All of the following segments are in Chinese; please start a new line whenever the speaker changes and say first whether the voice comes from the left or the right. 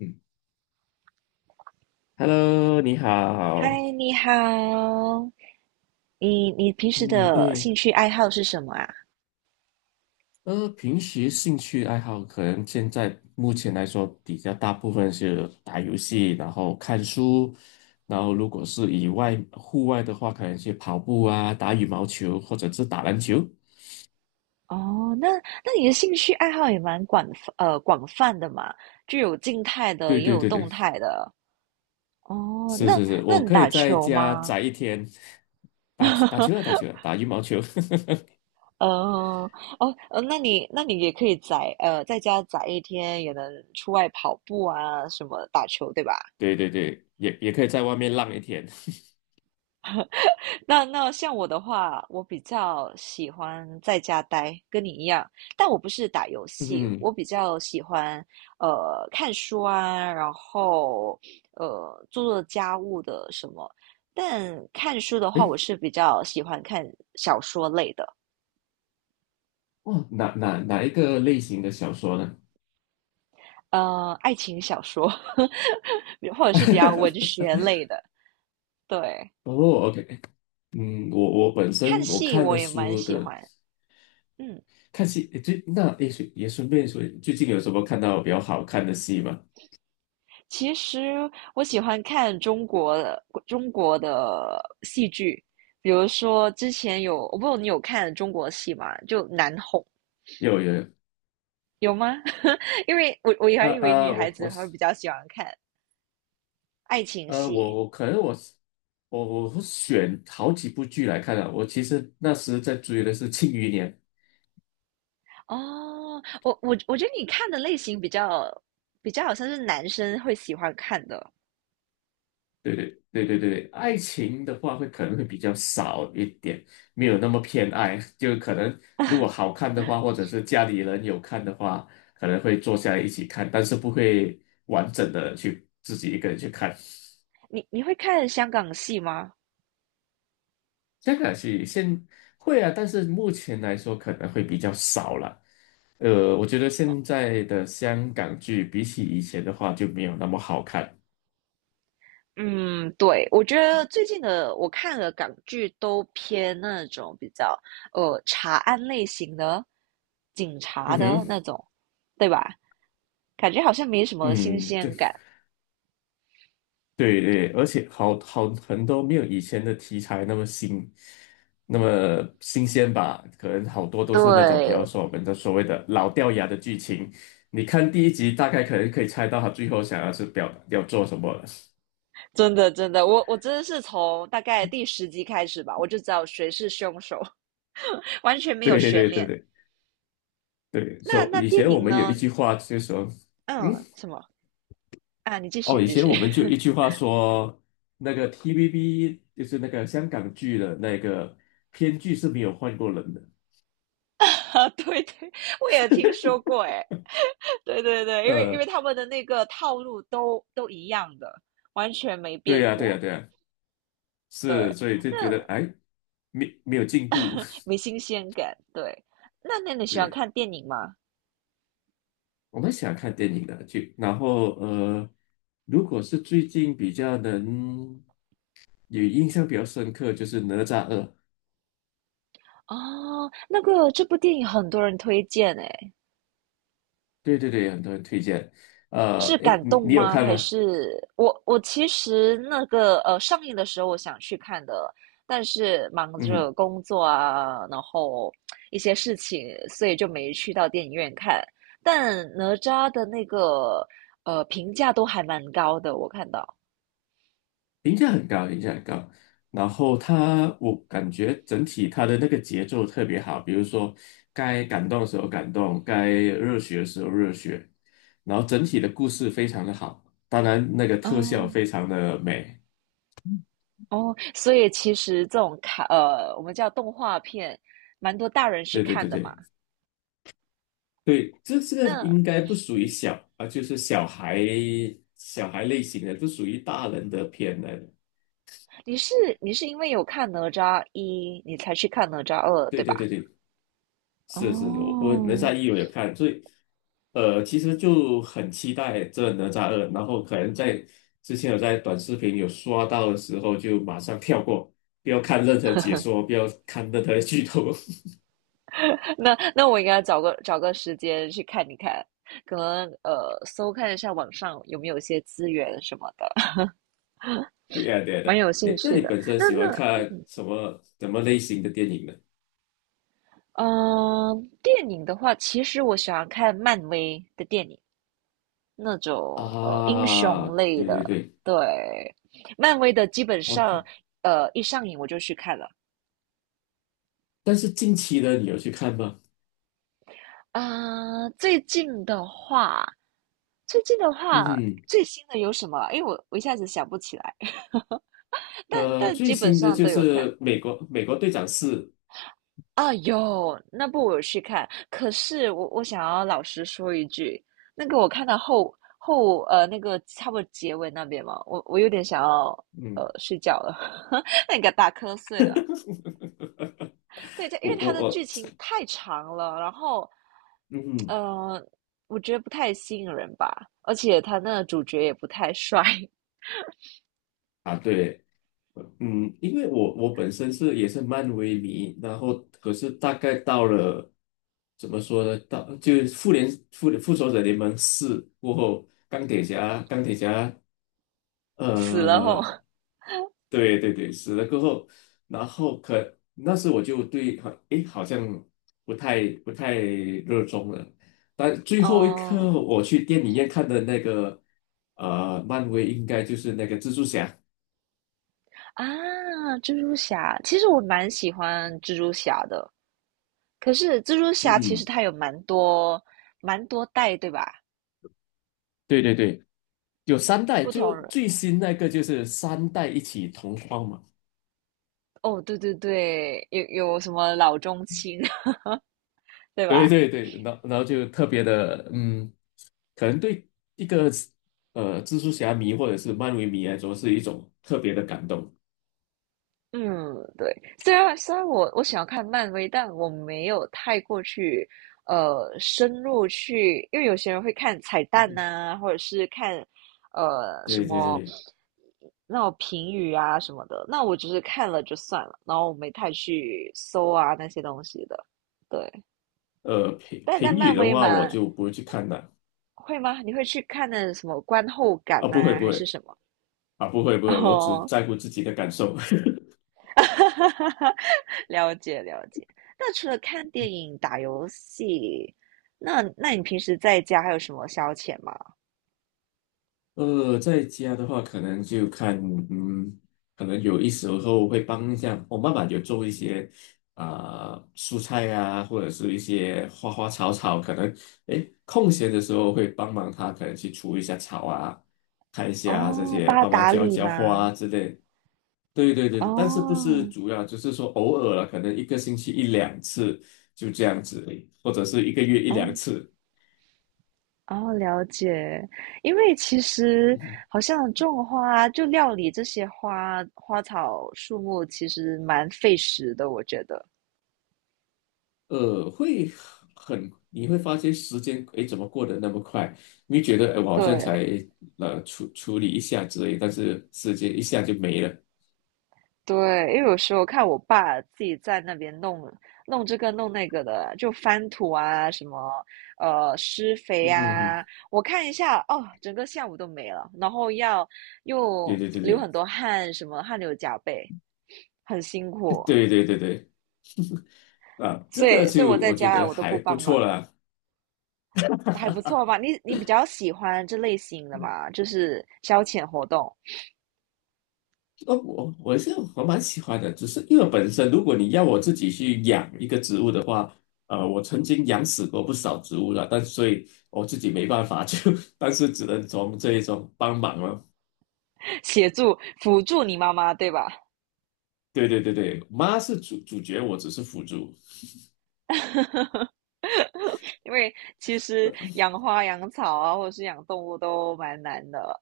left: 嗯， Hello，你好。
right: 嗨，你好，你平时
left: 嗯，
right: 的
left: 诶，
right: 兴趣爱好是什么啊？
left: 平时兴趣爱好可能现在目前来说比较大部分是打游戏，然后看书，然后如果是以外户外的话，可能去跑步啊，打羽毛球或者是打篮球。
right: 哦，那你的兴趣爱好也蛮广广泛的嘛，就有静态的，
left: 对
right: 也
left: 对
right: 有
left: 对
right: 动
left: 对，
right: 态的。哦，
left: 是
right: 那
left: 是是，
right: 那
left: 我
right: 你
left: 可以
right: 打
left: 在
right: 球
left: 家
right: 吗？
left: 宅一天，打打球啊，打 球啊，打羽毛球。
right: 呃，哦，那你也可以宅在家宅一天，也能出外跑步啊，什么打球，对吧？
left: 对对对，也可以在外面浪一天。
right: 那像我的话，我比较喜欢在家待，跟你一样，但我不是打游 戏，
left: 嗯，
right: 我比较喜欢看书啊，然后做做家务的什么。但看书的话，
left: 诶，
right: 我是比较喜欢看小说类的，
left: 哇，哪一个类型的小说呢？
right: 爱情小说，或者是比较文 学类的。对，
left: 哦，OK,嗯，我本
right: 看
left: 身我
right: 戏
left: 看
right: 我
left: 了
right: 也蛮
left: 书
right: 喜
left: 的
right: 欢，嗯。
left: 看戏，诶最那诶，顺也顺便说，最近有什么看到比较好看的戏吗？
right: 其实我喜欢看中国的戏剧，比如说之前有，我不知道你有看中国戏吗？就难哄
left: 有有，
right: 有吗？因为我还
left: 呃
right: 以为女
left: 呃，
right: 孩
left: 我
right: 子
left: 我
right: 会
left: 是
right: 比较喜欢看爱情
left: 呃我
right: 戏
left: 我可能我是我我会选好几部剧来看啊。我其实那时在追的是《庆余年》，
right: 哦。我觉得你看的类型比较比较好像是男生会喜欢看的。
left: 对对对对对，对，爱情的话会可能会比较少一点，没有那么偏爱，就可能如果 好看的话，或者是家里人有看的话，可能会坐下来一起看，但是不会完整的去自己一个人去看。
right: 你会看香港戏吗？
left: 这个是现会啊，但是目前来说可能会比较少了。我觉得现在的香港剧比起以前的话就没有那么好看。
right: 嗯，对，我觉得最近的我看的港剧都偏那种比较查案类型的、警察
left: 嗯
right: 的
left: 哼，
right: 那种，对吧？感觉好像没什么新
left: 嗯，对。
right: 鲜感。
left: 对对，而且很多没有以前的题材那么新，那么新鲜吧？可能好多都是那种比较
right: 对，
left: 说我们的所谓的老掉牙的剧情。你看第一集，大概可能可以猜到他最后想要是表要做什么了。
right: 真的真的，我真的是从大概第十集开始吧，我就知道谁是凶手，完全没有
left: 对
right: 悬
left: 对对
right: 念。
left: 对对
right: 那那
left: 以以
right: 电
left: 前我
right: 影
left: 们有一
right: 呢？
left: 句话就说，嗯，
right: 嗯，什么啊？你继续，
left: 哦，
right: 你
left: 以
right: 继
left: 前
right: 续。
left: 我们就有一 句话说，那个 TVB 就是那个香港剧的那个编剧是没有换过人的。
right: 啊，对对，我也听说过，诶，对对对，因为因
left: 呃，
right: 为他们的那个套路都一样的，完全没
left: 对
right: 变
left: 呀对呀
right: 过。
left: 对呀是，
right: 对，
left: 所以就觉得
right: 那
left: 哎，没有进步。
right: 没新鲜感。对，那你 喜欢
left: 对，
right: 看电影吗？
left: 我们欢看电影的，就然后如果是最近比较能有印象比较深刻，就是《哪吒二》。
right: 哦，那个这部电影很多人推荐诶，
left: 对对对，很多人推荐。
right: 是
left: 哎，
right: 感
left: 你
right: 动
left: 你有
right: 吗？
left: 看
right: 还
left: 吗？
right: 是我其实那个上映的时候我想去看的，但是忙着
left: 嗯，
right: 工作啊，然后一些事情，所以就没去到电影院看。但哪吒的那个评价都还蛮高的，我看到。
left: 评价很高，评价很高。然后他，我感觉整体他的那个节奏特别好，比如说该感动的时候感动，该热血的时候热血，然后整体的故事非常的好，当然那个特效
right: 哦
left: 非常的美。
right: 哦，所以其实这种卡我们叫动画片，蛮多大人去
left: 对对
right: 看
left: 对
right: 的嘛。
left: 对对，这个
right: 嗯
left: 应该不属于
right: 嗯，
left: 小啊，就是小孩类型的，不属于大人的片来的。
right: 你是你是因为有看哪吒一，你才去看哪吒二，
left: 对
right: 对吧？
left: 对对对，是是，是我哪
right: 哦，
left: 吒一我也看，所以其实就很期待这哪吒二，然后可能在之前有在短视频有刷到的时候，就马上跳过，不要看任何解说，不要看任何剧透。
right: 那我应该找个时间去看一看，可能搜看一下网上有没有一些资源什么的，
left: 对呀，对呀
right: 蛮
left: 的。
right: 有兴
left: 诶，那
right: 趣
left: 你
right: 的。
left: 本身
right: 那
left: 喜欢
right: 那
left: 看什么什么类型的电影呢？
right: 嗯、电影的话，其实我喜欢看漫威的电影，那种英
left: 啊，
right: 雄类
left: 对对
right: 的。
left: 对，
right: 对，漫威的基本
left: 哦，
right: 上一上映我就去看了。
left: 但是近期的你有去看吗？
right: 啊、最近的话，最近的话
left: 嗯，
right: 最新的有什么？因为我一下子想不起来。但但
left: 最
right: 基本
left: 新的
right: 上
left: 就
right: 都有看
left: 是美国队长四，
right: 啊，有那部我有去看，可是我想要老实说一句，那个我看到后那个差不多结尾那边嘛，我有点想要
left: 嗯，
right: 睡觉了，那个打瞌睡了。对，它因为
left: 我
right: 它
left: 我
right: 的
left: 我，
right: 剧情太长了，然后
left: 嗯。
right: 呃，我觉得不太吸引人吧，而且他那个主角也不太帅，
left: 啊，对，嗯，因为我本身是也是漫威迷，然后可是大概到了怎么说呢？到就是复仇者联盟四过后，钢铁侠，
right: 死了后。
left: 呃，对对对，死了过后，然后可那时我就对好，诶，好像不太热衷了。但最后一刻
right: 哦
left: 我去电影院看的那个，漫威应该就是那个蜘蛛侠，
right: 啊，蜘蛛侠，其实我蛮喜欢蜘蛛侠的，可是蜘蛛侠其实
left: 嗯。
right: 它有蛮多代，对吧？
left: 对对对，有三代，
right: 不
left: 就
right: 同人
left: 最新那个就是三代一起同框嘛。
right: 哦，对对对，有有什么老中青，对
left: 对
right: 吧？
left: 对对，然后就特别的，嗯，可能对一个蜘蛛侠迷或者是漫威迷来说是一种特别的感动。
right: 嗯，对。虽然我想要看漫威，但我没有太过去深入去，因为有些人会看彩蛋呐、或者是看什
left: 对对
right: 么
left: 对，
right: 那种评语啊什么的。那我只是看了就算了，然后我没太去搜啊那些东西的。对，
left: 评
right: 但但
left: 评
right: 漫
left: 语的
right: 威
left: 话我
right: 嘛，
left: 就不会去看了
right: 会吗？你会去看那什么观后感
left: 啊，不会
right: 呐、
left: 不
right: 还是
left: 会
right: 什么？
left: 啊，不会不会，我只
right: 哦，
left: 在乎自己的感受。
right: 了解了解。那除了看电影、打游戏，那你平时在家还有什么消遣吗？
left: 在家的话，可能就看，嗯，可能有一时候会帮一下我妈妈，有做一些啊、蔬菜啊，或者是一些花花草草，可能诶空闲的时候会帮忙她，可能去除一下草啊，看一下这
right: 哦，
left: 些，
right: 帮他
left: 帮忙
right: 打
left: 浇
right: 理
left: 浇花
right: 吗？
left: 啊之类。对对对，
right: 哦
left: 对但是不是主要，就是说偶尔了，可能一个星期一两次就这样子而已或者是一个月一两
right: 哦
left: 次。
right: 哦，了解。因为其实 好像种花，就料理这些花花草树木，其实蛮费时的，我觉得。
left: 呃，会你会发现时间，诶，怎么过得那么快？你会觉得，诶，我好像
right: 对，
left: 才处理一下之类，但是时间一下就没了。
right: 对，因为有时候看我爸自己在那边弄弄这个弄那个的，就翻土啊，什么施肥
left: 嗯哼
right: 啊，
left: 哼，
right: 我看一下哦，整个下午都没了，然后要
left: 对
right: 又
left: 对对
right: 流很
left: 对
right: 多汗，什么汗流浃背，很辛苦，
left: 对对对对，啊，这
right: 所
left: 个
right: 以所以我
left: 就
right: 在
left: 我觉
right: 家
left: 得
right: 我都
left: 还
right: 不
left: 不
right: 帮忙
left: 错
right: 了，
left: 啦。
right: 还不错吧？你比较喜欢这类型的嘛，就是消遣活动，
left: 哦，我蛮喜欢的，只是因为本身如果你要我自己去养一个植物的话，我曾经养死过不少植物了，但所以我自己没办法，就 但是只能从这一种帮忙了。
right: 协助辅助你妈妈，对吧？
left: 对对对对，妈是主角，我只是辅助。
right: 因为其实养花、养草啊，或者是养动物都蛮难的。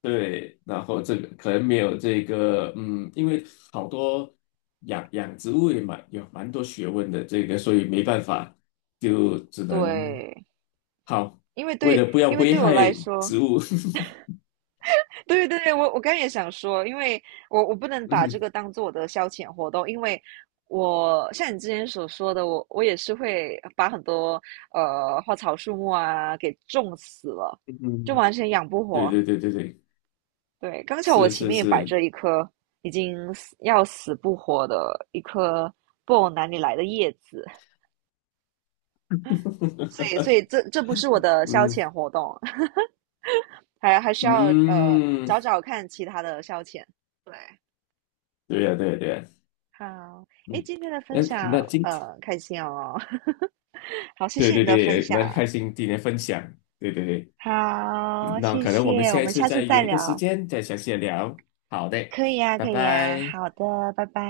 left: 对，然后这个可能没有这个，嗯，因为好多养养植物也蛮多学问的，这个所以没办法，就只能
right: 对，
left: 好，
right: 因为
left: 为了
right: 对，
left: 不要
right: 因为
left: 危
right: 对我
left: 害
right: 来说，
left: 植物，
right: 对对对，我刚才也想说，因为我不能 把这
left: 嗯
right: 个当做我的消遣活动，因为我像你之前所说的，我也是会把很多花草树木啊给种死了，就
left: 嗯，
right: 完全养不
left: 对
right: 活。
left: 对对对对，
right: 对，刚巧我
left: 是
right: 前
left: 是
right: 面也摆
left: 是，
right: 着一颗已经死要死不活的一颗不懂哪里来的叶子，所以 这不是我的消
left: 嗯
right: 遣活动，还还需要
left: 嗯，
right: 找找看其他的消遣。对，
left: 对呀、对呀、对呀、
right: 好，诶，
left: 嗯，
right: 今天的分
left: 那
right: 享
left: 那今天，
right: 开心哦，好，谢
left: 对
right: 谢你
left: 对
right: 的分
left: 对，
right: 享，
left: 蛮开心今天分享，对对对。嗯，
right: 好，
left: 那
right: 谢
left: 可能我们
right: 谢，我
left: 下一
right: 们
left: 次
right: 下
left: 再
right: 次再
left: 约一个时
right: 聊，
left: 间再详细的聊。好的，
right: 可以呀，
left: 拜
right: 可以呀，
left: 拜。
right: 好的，拜拜。